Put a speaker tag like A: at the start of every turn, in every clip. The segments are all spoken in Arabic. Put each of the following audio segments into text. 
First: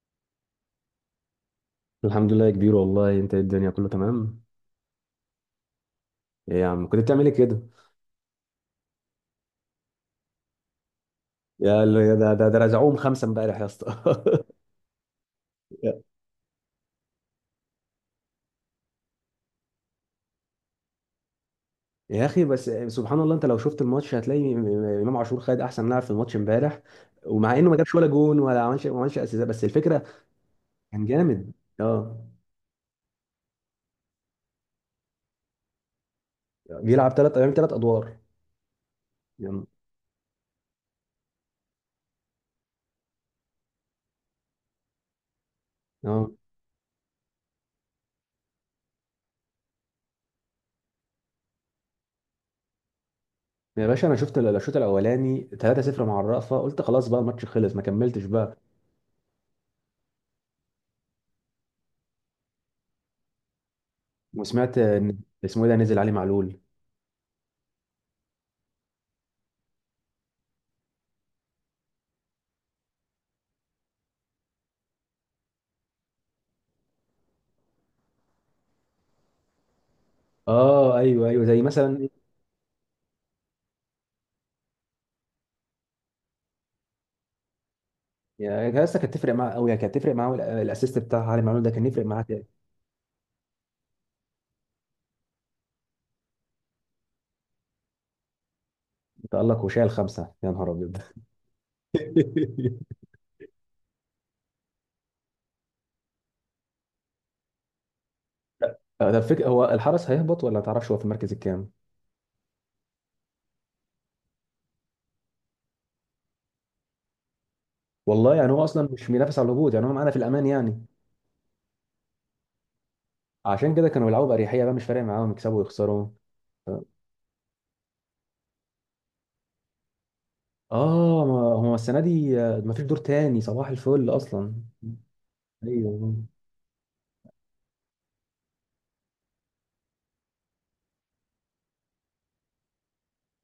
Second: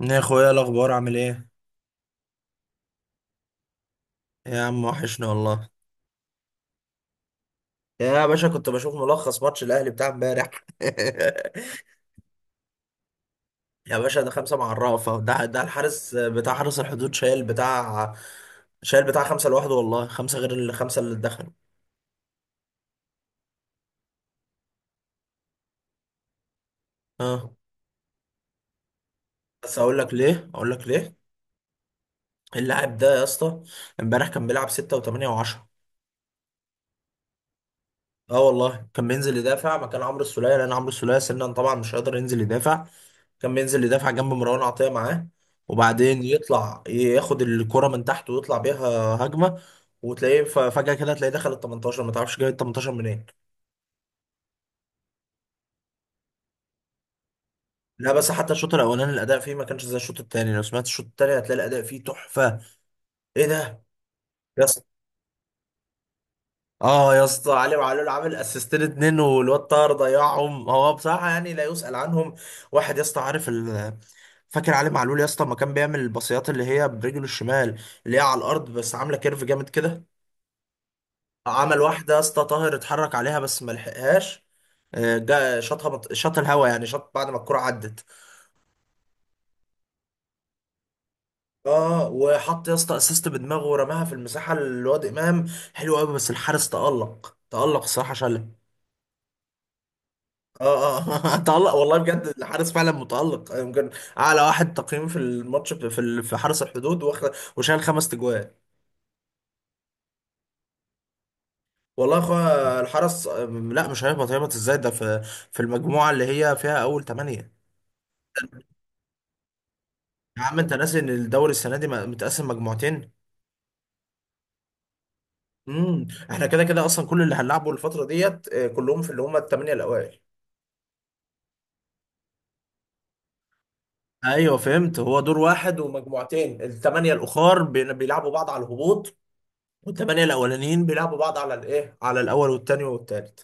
A: يا اخويا، إيه الاخبار؟ عامل ايه؟
B: الحمد لله يا كبير، والله انت ايه؟ الدنيا كله تمام.
A: يا عم، وحشنا والله.
B: ايه يا عم، كنت بتعمل ايه كده؟
A: يا باشا، كنت بشوف ملخص ماتش الاهلي بتاع امبارح.
B: يا ده رزعوهم خمسه امبارح يا اسطى.
A: يا باشا، ده خمسه مع الرافه، ده
B: يا
A: الحارس بتاع حارس الحدود شايل بتاع خمسه لوحده، والله خمسه غير الخمسه اللي دخلوا.
B: يا اخي، بس سبحان الله، انت لو شفت الماتش هتلاقي امام عاشور خد احسن لاعب في الماتش امبارح.
A: اه.
B: ومع انه ما جابش ولا جون ولا عملش ما عملش اسيست، بس
A: بس اقول
B: الفكره
A: لك ليه، اقول لك
B: كان
A: ليه.
B: جامد. اه،
A: اللاعب ده يا اسطى، امبارح كان بيلعب 6 و8 و10.
B: بيلعب ثلاث ايام ثلاث ادوار.
A: اه، والله كان بينزل
B: يعني-
A: يدافع مكان عمرو السولية، لان عمرو السولية سنا طبعا مش قادر ينزل يدافع. كان بينزل يدافع جنب مروان عطية معاه، وبعدين
B: اه
A: يطلع ياخد الكرة من تحت ويطلع بيها هجمة. وتلاقيه فجأة كده، تلاقيه دخل ال 18، ما تعرفش جاي ال 18 منين.
B: يا باشا، انا شفت الشوط الاولاني 3-0 مع الرأفة، قلت خلاص بقى الماتش خلص، ما
A: لا،
B: كملتش
A: بس حتى
B: بقى.
A: الشوط الأولاني الأداء فيه ما كانش زي الشوط التاني. لو سمعت الشوط التاني هتلاقي الأداء فيه تحفة. إيه ده؟ يا
B: وسمعت
A: اسطى.
B: ان اسمه ايه ده نزل علي معلول.
A: اه يا اسطى، علي معلول عامل اسيستين اتنين، والواد طاهر ضيعهم هو بصراحة، يعني لا يسأل عنهم. واحد يا اسطى، عارف، فاكر علي معلول يا اسطى ما كان بيعمل الباصيات اللي هي برجله الشمال، اللي هي على الارض بس عامله كيرف جامد كده؟
B: اه ايوه ايوه، زي
A: عمل
B: مثلا.
A: واحدة يا اسطى، طاهر اتحرك عليها بس ما لحقهاش. جا شاطها شاط الهوا، يعني شاط بعد ما الكرة عدت.
B: يا اسطى كانت تفرق معاه قوي، يعني كانت تفرق معاه، وال- الاسيست بتاع علي معلول ده كان يفرق
A: اه،
B: معاه
A: وحط يا اسطى اسيست بدماغه ورماها في المساحة لواد امام. حلو قوي، بس الحارس تألق، تألق الصراحة شالها.
B: تألق وشال خمسه يا نهار ابيض.
A: اه اه. تألق والله بجد، الحارس فعلا متألق، يمكن اعلى واحد تقييم في الماتش، في في حرس الحدود. وشال خمس تجوان.
B: ده الفكره، هو الحرس هيهبط ولا ما تعرفش؟ هو في المركز الكام؟
A: والله يا اخويا الحرس، لا مش هيهبط. هيهبط ازاي ده؟ في في المجموعة اللي هي فيها اول ثمانية.
B: والله يعني هو اصلا مش بينافس على الهبوط، يعني هو معانا في
A: يا
B: الامان
A: عم انت
B: يعني.
A: ناسي ان الدوري السنه دي متقسم مجموعتين؟
B: عشان كده كانوا بيلعبوا باريحيه بقى، مش فارق معاهم يكسبوا ويخسروا.
A: احنا كده كده اصلا كل اللي هنلعبه الفتره ديت، كلهم في اللي هم الثمانيه الاوائل.
B: اه، ما هو السنه دي ما فيش دور تاني، صباح الفل اصلا.
A: ايوه فهمت، هو دور واحد
B: ايوه،
A: ومجموعتين، الثمانيه الاخر بيلعبوا بعض على الهبوط، والثمانيه الاولانيين بيلعبوا بعض على الايه، على الاول والثاني والثالث.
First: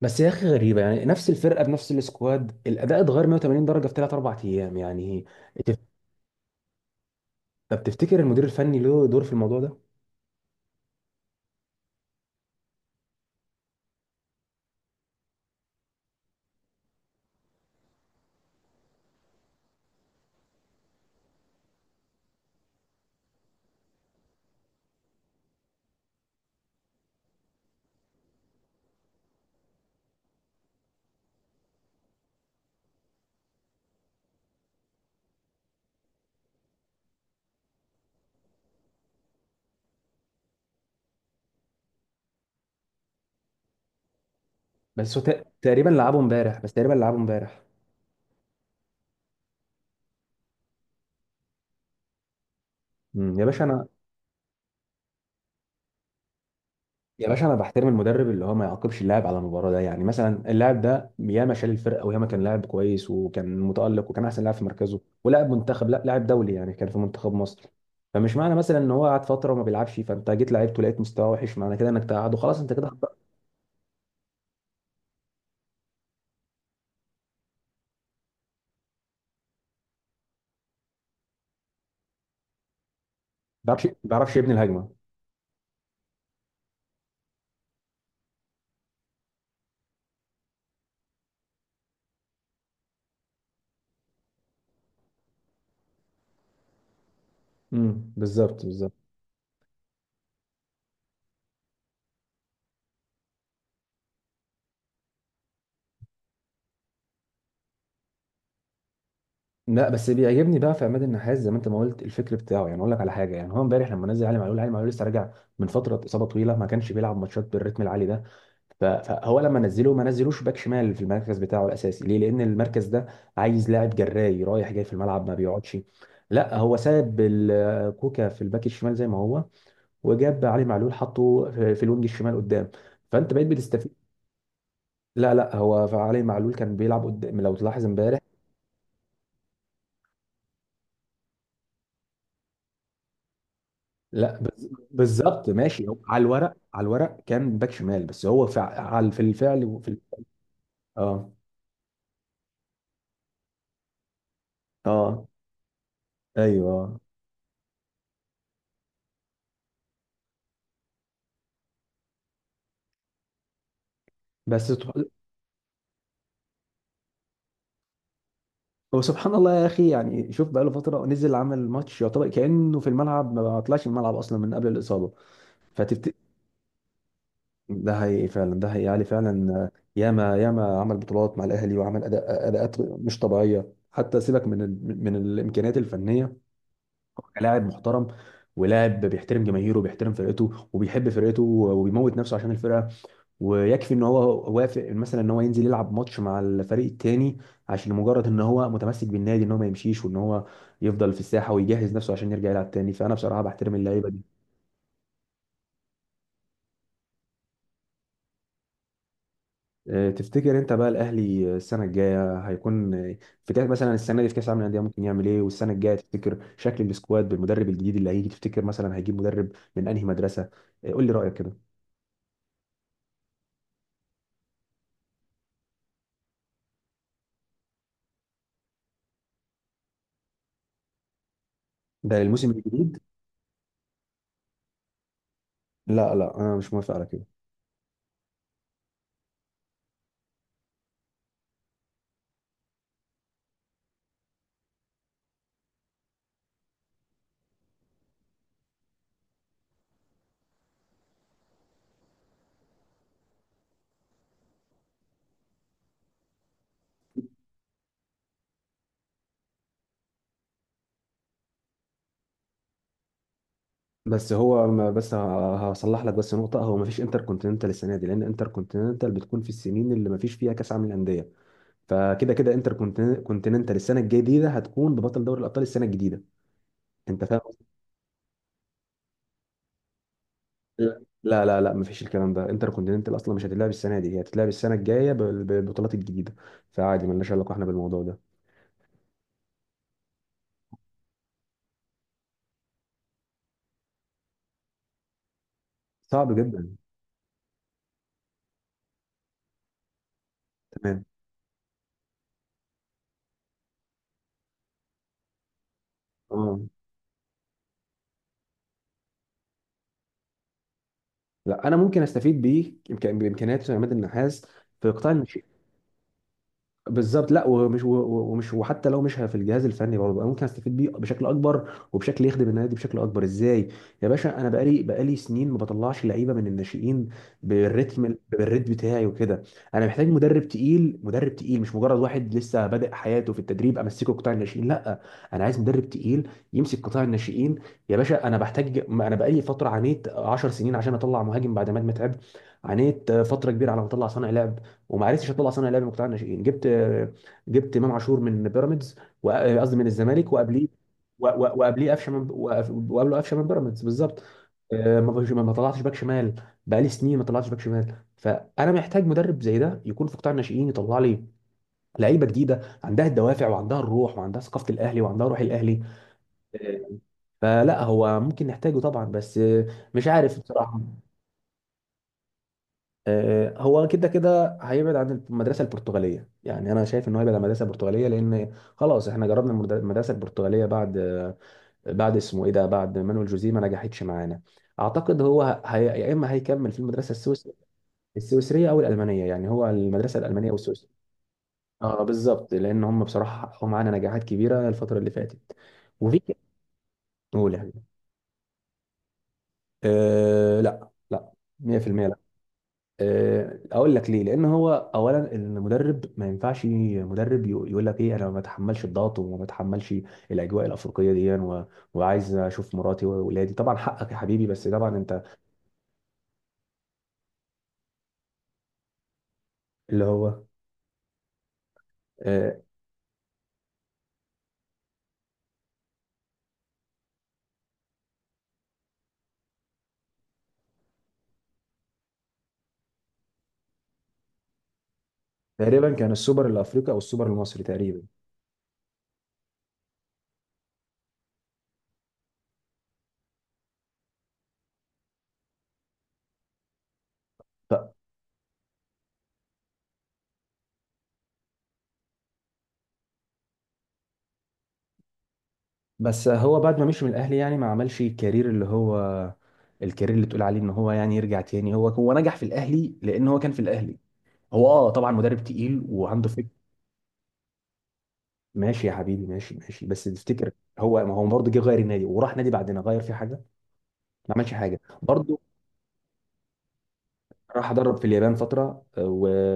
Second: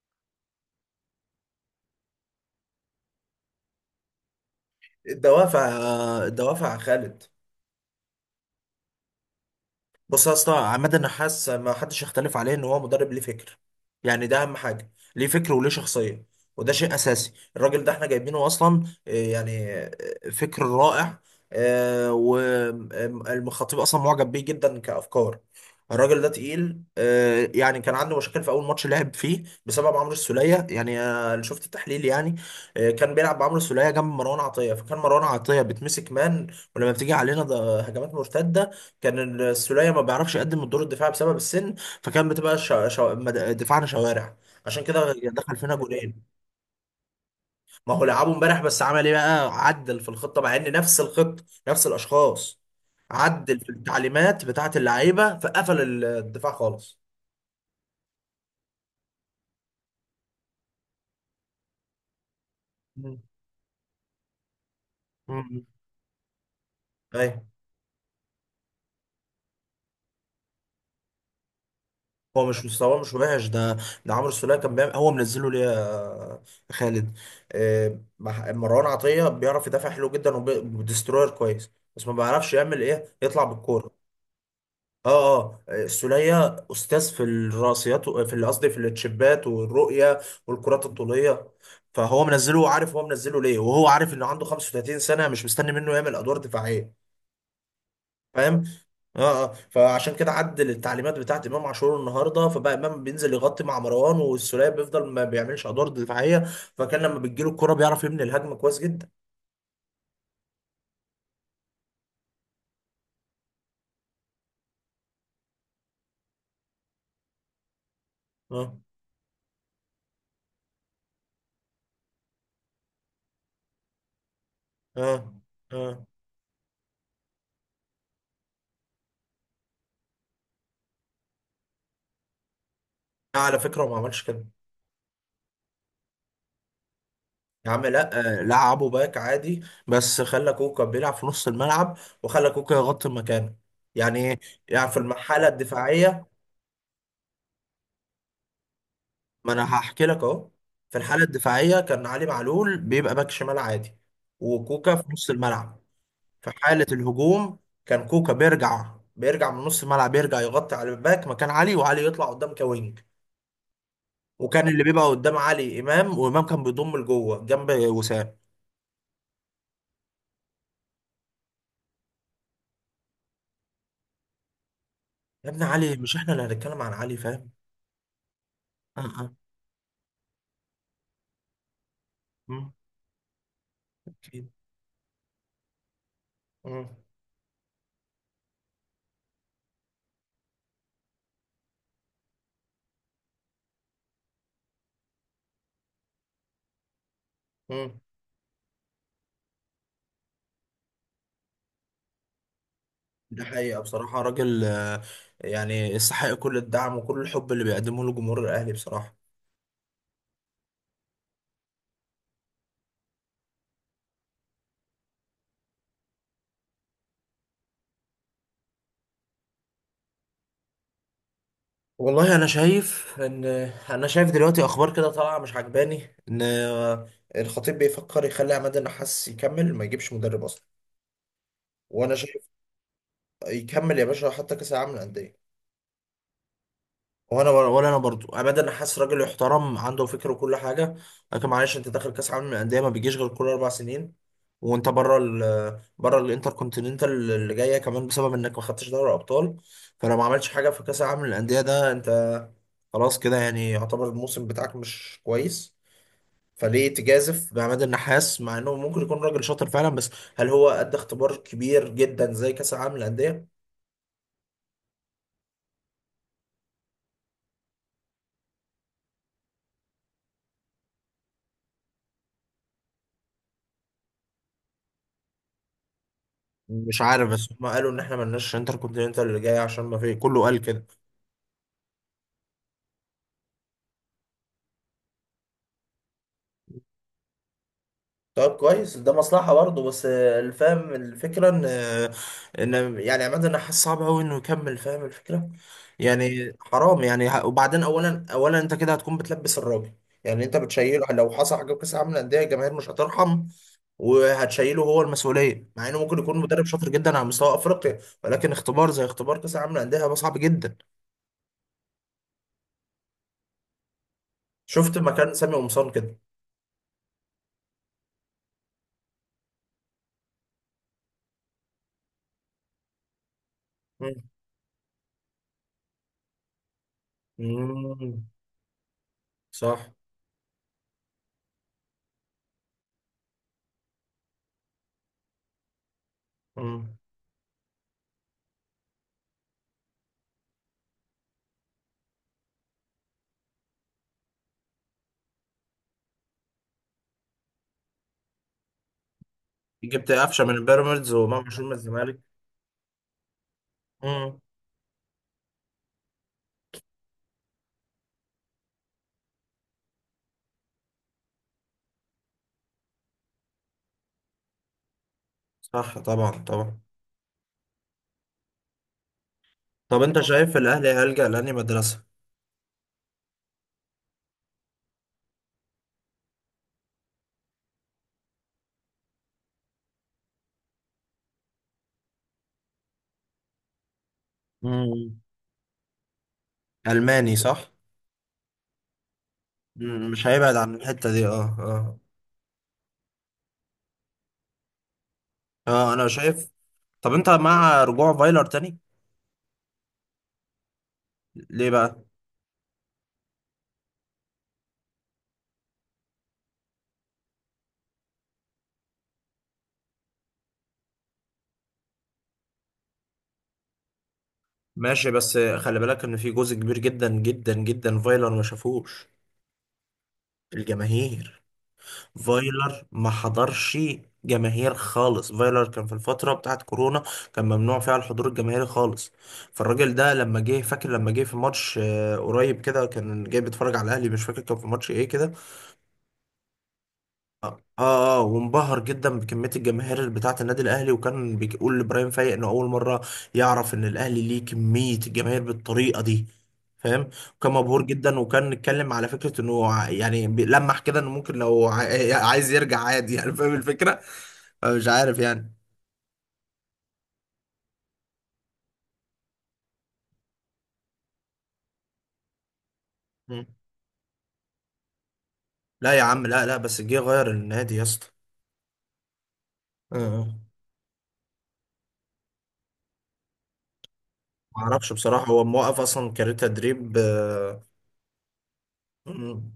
B: بس يا اخي غريبه يعني، نفس الفرقه بنفس السكواد، الاداء اتغير 180 درجه في ثلاث اربع ايام يعني.
A: الدوافع
B: تف-
A: آه، الدوافع يا خالد.
B: طب تفتكر المدير الفني له دور في الموضوع ده؟
A: بص يا اسطى، عماد النحاس ما حدش يختلف عليه ان هو مدرب ليه فكر. يعني ده اهم حاجه، ليه فكر وليه شخصيه. وده شيء اساسي، الراجل ده احنا جايبينه اصلا، يعني فكر رائع. والخطيب اصلا معجب بيه جدا كافكار. الراجل ده تقيل، يعني كان عنده مشاكل في اول ماتش لعب فيه بسبب عمرو السوليه، يعني، اللي شفت التحليل يعني. كان بيلعب بعمرو السوليه جنب مروان عطيه، فكان مروان عطيه بتمسك مان، ولما بتيجي علينا ده هجمات مرتده كان السولية ما بيعرفش يقدم الدور الدفاعي بسبب السن. فكان بتبقى دفاعنا شوارع. عشان كده
B: بس هو
A: دخل فينا
B: تقريبا لعبه
A: جولين.
B: امبارح، بس تقريبا لعبه امبارح.
A: ما هو لعبه امبارح، بس عمل ايه بقى؟ عدل في الخطة مع ان نفس الخطة نفس الاشخاص.
B: أمم، يا
A: عدل
B: باشا
A: في
B: انا
A: التعليمات بتاعة اللعيبة، فقفل الدفاع خالص.
B: يا باشا انا بحترم المدرب اللي هو ما يعاقبش اللاعب على المباراه ده، يعني مثلا اللاعب ده ياما شال الفرقه، وياما كان لاعب كويس،
A: مم.
B: وكان متالق، وكان احسن لاعب في مركزه، ولاعب
A: مم.
B: منتخب، لا لاعب دولي، يعني كان في منتخب
A: ايوه.
B: مصر. فمش معنى مثلا ان هو قعد فتره وما بيلعبش، فانت جيت لعبته لقيت مستواه وحش، معنى كده انك تقعده
A: هو
B: خلاص،
A: مش
B: انت كده
A: مستواه،
B: ما
A: مش وحش ده. ده عمرو السولية كان بيعمل، هو منزله ليا، خالد. مروان عطية بيعرف يدافع حلو جدا وديستروير كويس، بس ما بيعرفش يعمل ايه، يطلع
B: بيعرفش ما
A: بالكورة.
B: بيعرفش يبني الهجمه.
A: اه اه. السولية استاذ في الراسيات و- في اللي قصدي في التشيبات والرؤية والكرات الطولية. فهو منزله، عارف هو منزله ليه، وهو عارف انه عنده 35 سنة مش مستني منه يعمل ادوار دفاعية، فاهم.
B: بالظبط بالظبط.
A: اه اه. فعشان كده عدل التعليمات بتاعت امام عاشور النهارده، فبقى امام بينزل يغطي مع مروان، والسوليه بيفضل ما بيعملش ادوار دفاعيه، فكان لما بتجيله الكرة بيعرف يبني الهجمه كويس جدا.
B: لا بس بيعجبني بقى في عماد النحاس زي ما انت ما قلت، الفكر بتاعه. يعني اقول لك على حاجه، يعني هو امبارح لما نزل علي معلول، لسه راجع من فتره اصابه طويله، ما كانش بيلعب ماتشات بالريتم العالي ده.
A: اه
B: فهو لما نزله ما نزلوش باك شمال في المركز بتاعه الاساسي ليه؟ لان المركز ده عايز لاعب جراي رايح جاي في الملعب،
A: اه
B: ما بيقعدش.
A: اه.
B: لا هو ساب كوكا في الباك الشمال زي ما هو، وجاب علي معلول حطه في الوينج الشمال قدام. فانت
A: لا،
B: بقيت
A: على فكره هو
B: بتستفيد.
A: ما عملش كده.
B: لا لا، هو علي معلول كان بيلعب قدام لو
A: يا
B: تلاحظ
A: عم لا،
B: امبارح.
A: لعبه باك عادي، بس خلى كوكا بيلعب في نص الملعب، وخلى كوكا يغطي مكانه. يعني
B: لا
A: ايه؟ يعني في المرحله
B: بالظبط، ماشي هو على
A: الدفاعيه،
B: الورق، على الورق كان باك شمال، بس هو فع على في
A: ما
B: الفعل
A: انا
B: وفي ال...
A: هحكي لك اهو. في الحاله
B: اه
A: الدفاعيه كان علي معلول بيبقى باك شمال عادي، وكوكا في
B: اه
A: نص الملعب. في حالة
B: ايوه.
A: الهجوم كان كوكا بيرجع، بيرجع من نص الملعب، يرجع يغطي على الباك مكان علي، وعلي يطلع قدام كوينج. وكان
B: بس
A: اللي بيبقى
B: سبح-
A: قدام علي امام، وامام كان بيضم لجوه جنب وسام.
B: هو سبحان الله يا اخي، يعني شوف بقى، له فتره نزل عمل ماتش، يعتبر كانه في الملعب ما طلعش من الملعب اصلا من قبل الاصابه.
A: يا ابن علي،
B: فتفت
A: مش احنا اللي هنتكلم عن علي، فاهم.
B: ده حقيقي فعلا، ده حقيقي،
A: اه
B: علي
A: اه.
B: فعلا ياما ياما عمل بطولات مع الاهلي، وعمل
A: مم،
B: اداءات مش طبيعيه، حتى سيبك
A: اكيد.
B: من ال... من الامكانيات الفنيه
A: مم،
B: كلاعب محترم، ولاعب بيحترم جماهيره، وبيحترم فرقته، وبيحب فرقته، وبيموت نفسه عشان الفرقه. ويكفي ان هو وافق مثلا ان هو ينزل يلعب ماتش مع الفريق التاني، عشان
A: مم.
B: مجرد ان هو متمسك بالنادي، ان هو ما يمشيش، وان هو يفضل في الساحه ويجهز نفسه عشان يرجع يلعب تاني. فانا بصراحه
A: ده
B: بحترم
A: حقيقة
B: اللعيبه دي.
A: بصراحة راجل، يعني يستحق كل الدعم وكل الحب اللي بيقدمه له جمهور الاهلي بصراحة.
B: تفتكر انت بقى الاهلي السنه الجايه هيكون في كاس مثلا؟ السنه دي في كاس العالم للانديه ممكن يعمل ايه؟ والسنه الجايه تفتكر شكل السكواد بالمدرب الجديد اللي هيجي، تفتكر مثلا هيجيب مدرب من انهي مدرسه؟ قول لي رايك كده.
A: والله انا شايف ان، انا شايف دلوقتي اخبار كده طالعه مش عجباني، ان الخطيب بيفكر يخلي عماد النحاس يكمل، ما يجيبش مدرب اصلا. وانا
B: ده
A: شايف
B: الموسم الجديد.
A: يكمل يا باشا، حتى كاس العالم للانديه.
B: لا لا، انا مش موافق على كده.
A: وانا، ولا انا برضو ابدا، حاسس راجل يحترم، عنده فكر وكل حاجه، لكن معلش، انت داخل كاس عالم للانديه ما بيجيش غير كل اربع سنين، وانت بره بره الانتر كونتيننتال اللي جايه كمان بسبب انك ما خدتش دوري ابطال. فلو ما عملتش حاجه في كاس العالم للانديه ده، انت خلاص كده يعني يعتبر الموسم بتاعك مش كويس. فليه تجازف بعماد النحاس؟ مع انه ممكن يكون راجل شاطر فعلا، بس هل هو ادى اختبار كبير جدا زي كاس العالم للانديه؟
B: بس هو ما بس هصلح لك بس نقطه. هو ما فيش انتر كونتيننتال السنه دي، لان انتر كونتيننtal بتكون في السنين اللي ما فيش فيها كاس عالم للانديه. فكده كده انتر كونتيننتال السنه الجديده هتكون ببطل دوري الابطال السنه الجديده.
A: مش
B: انت
A: عارف،
B: فاهم
A: بس هم
B: قصدي؟
A: قالوا ان احنا ملناش انتر كونتيننتال اللي جاي عشان ما في، كله قال كده.
B: لا، ما فيش الكلام ده. انتر كونتيننتال اصلا مش هتتلعب السنه دي، هي هتتلعب السنه الجايه بالبطولات الجديده. فعادي، مالناش علاقه احنا بالموضوع ده.
A: طيب كويس، ده مصلحة برضه. بس، الفهم، الفكرة ان، ان يعني عماد النحاس صعب قوي انه يكمل، فاهم الفكرة.
B: صعب
A: يعني
B: جدا.
A: حرام، يعني وبعدين اولا، اولا انت كده هتكون بتلبس الراجل. يعني انت
B: تمام.
A: بتشيله، لو حصل حاجة في كأس العالم للأندية الجماهير مش هترحم، وهتشيله هو المسؤولية، مع انه ممكن يكون
B: اه
A: مدرب شاطر جدا على مستوى افريقيا، ولكن اختبار زي اختبار كأس العالم للأندية هيبقى صعب جدا.
B: لا، انا ممكن استفيد بيه بامكانيات عماد النحاس في
A: شفت
B: قطاع.
A: مكان سامي قمصان كده.
B: بالظبط، لا، ومش ومش، وحتى لو مش في الجهاز الفني برضه، أنا ممكن استفيد بيه بشكل اكبر وبشكل يخدم النادي بشكل اكبر. ازاي؟ يا باشا انا بقالي سنين ما بطلعش لعيبه من الناشئين بالريتم
A: مم.
B: بتاعي وكده. انا
A: صح.
B: محتاج مدرب تقيل، مش مجرد واحد لسه بادئ حياته في التدريب امسكه قطاع الناشئين، لا. انا عايز مدرب تقيل يمسك
A: مم.
B: قطاع الناشئين. يا باشا انا بحتاج، ما انا بقالي فتره عانيت 10 سنين عشان اطلع مهاجم بعد ما أنا تعبت، عانيت فتره كبيره على ما اطلع صانع لعب، وما عرفتش اطلع صانع لعب من مقتنع الناشئين. جبت امام عاشور من بيراميدز، قصدي من
A: جبت
B: الزمالك،
A: قفشه من
B: وقبليه
A: البيراميدز وامام عاشور من
B: وقبليه قفشه
A: الزمالك.
B: من وقبله قفشه من بيراميدز بالظبط.
A: مم.
B: ما طلعتش باك شمال، بقالي سنين ما طلعتش باك شمال. فانا محتاج مدرب زي ده يكون في قطاع الناشئين يطلع لي لعيبه جديده عندها الدوافع، وعندها الروح، وعندها ثقافه الاهلي، وعندها روح الاهلي.
A: صح طبعا، طبعا.
B: آه، فلا، هو ممكن نحتاجه طبعا بس.
A: طب
B: مش
A: انت
B: عارف
A: شايف
B: بصراحه.
A: الاهلي هيلجأ لاني مدرسه؟
B: هو كده كده هيبعد عن المدرسه البرتغاليه، يعني انا شايف ان هو هيبعد عن المدرسه البرتغاليه، لان خلاص احنا جربنا المدرسه البرتغاليه بعد بعد اسمه ايه ده، بعد مانويل جوزيه، ما نجحتش معانا.
A: مم.
B: اعتقد هو هي... يا اما هيكمل في المدرسه
A: الماني
B: السويس...
A: صح.
B: السويسريه او الالمانيه، يعني هو
A: مم.
B: المدرسه
A: مش
B: الالمانيه
A: هيبعد عن
B: والسويسريه.
A: الحته دي، اه اه
B: اه بالظبط، لان هم بصراحه حققوا معانا نجاحات كبيره الفتره اللي فاتت.
A: اه، انا
B: وفي
A: شايف. طب انت
B: قول يعني.
A: مع رجوع فايلر تاني؟
B: آه لا لا،
A: ليه بقى؟
B: 100%. اقول لك ليه. لان هو اولا المدرب ما ينفعش، مدرب يقول لك ايه، انا ما بتحملش الضغط، وما بتحملش الاجواء الافريقيه دي و... وعايز اشوف مراتي واولادي، طبعا حقك يا حبيبي بس طبعا
A: ماشي،
B: انت.
A: بس خلي بالك ان في جزء كبير جدا جدا جدا فايلر ما شافوش،
B: اللي هو
A: الجماهير.
B: آه،
A: فايلر ما حضرش جماهير خالص، فايلر كان في الفترة بتاعت كورونا، كان ممنوع فيها الحضور الجماهيري خالص. فالراجل ده لما جه، فاكر لما جه في ماتش، قريب كده، كان جاي بيتفرج على الاهلي، مش فاكر كان في ماتش ايه كده.
B: تقريبا كان السوبر الافريقي او السوبر
A: اه
B: المصري تقريبا.
A: اه. وانبهر جدا بكميه الجماهير اللي بتاعه النادي الاهلي، وكان بيقول لابراهيم فايق انه اول مره يعرف ان الاهلي ليه كميه الجماهير بالطريقه دي، فاهم. وكان مبهور
B: ف...
A: جدا، وكان اتكلم على فكره انه يعني لمح كده انه ممكن لو عايز يرجع عادي، يعني فاهم الفكره، مش عارف يعني.
B: بس هو بعد ما مشي من الاهلي يعني ما عملش الكارير اللي هو اللي تقول عليه ان هو يعني يرجع تاني، هو نجح في الاهلي لان هو
A: مم.
B: كان في الاهلي. هو اه طبعا مدرب تقيل
A: لا يا عم،
B: وعنده.
A: لا لا، بس جه غير النادي يا اسطى.
B: ماشي يا حبيبي، ماشي، بس
A: اه،
B: تفتكر هو ما هو برضه جه غير النادي وراح نادي بعدنا غير فيه حاجه؟ ما عملش
A: ما
B: حاجه
A: اعرفش بصراحه،
B: برضه.
A: هو موقف اصلا، كارير تدريب.
B: راح ادرب في اليابان فتره و...
A: مم.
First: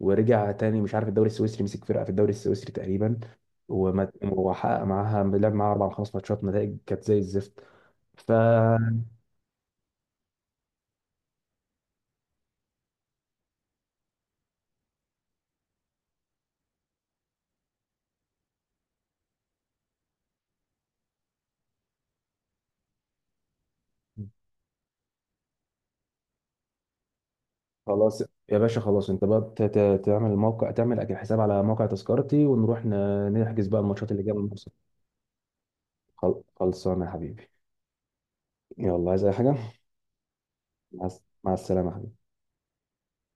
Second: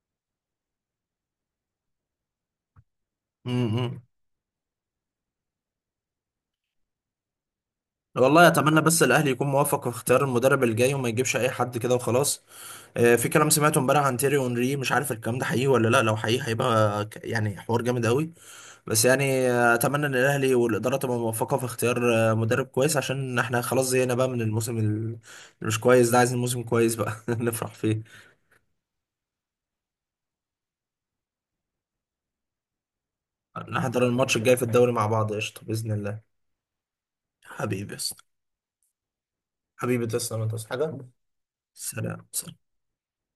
B: ورجع تاني مش عارف، الدوري السويسري مسك فرقه في الدوري السويسري تقريبا،
A: مم.
B: وحقق معاها، لعب معاها اربع أو خمس ماتشات، نتائج كانت زي الزفت. ف
A: والله اتمنى بس الاهلي يكون موفق في اختيار المدرب الجاي، وما يجيبش اي حد كده وخلاص. في كلام سمعته امبارح عن تيري اونري، مش عارف الكلام ده حقيقي ولا لا، لو حقيقي هيبقى يعني حوار جامد قوي. بس يعني، اتمنى ان الاهلي والاداره تبقى موفقه في اختيار مدرب كويس، عشان احنا خلاص زهقنا بقى من الموسم اللي مش كويس ده. عايزين موسم كويس بقى نفرح فيه.
B: خلاص. يا باشا خلاص، انت بقى تعمل موقع، تعمل اكيد حساب على موقع تذكرتي، ونروح نحجز بقى
A: نحضر
B: الماتشات اللي جايه
A: الماتش
B: من
A: الجاي في
B: مصر.
A: الدوري مع بعض، قشطه، باذن الله.
B: خلصانه يا حبيبي.
A: حبيبي يا اسطى.
B: يلا، عايز اي حاجه؟
A: حبيبي، تسلم، ما
B: مع السلامه يا
A: حاجه.
B: حبيبي.
A: سلام.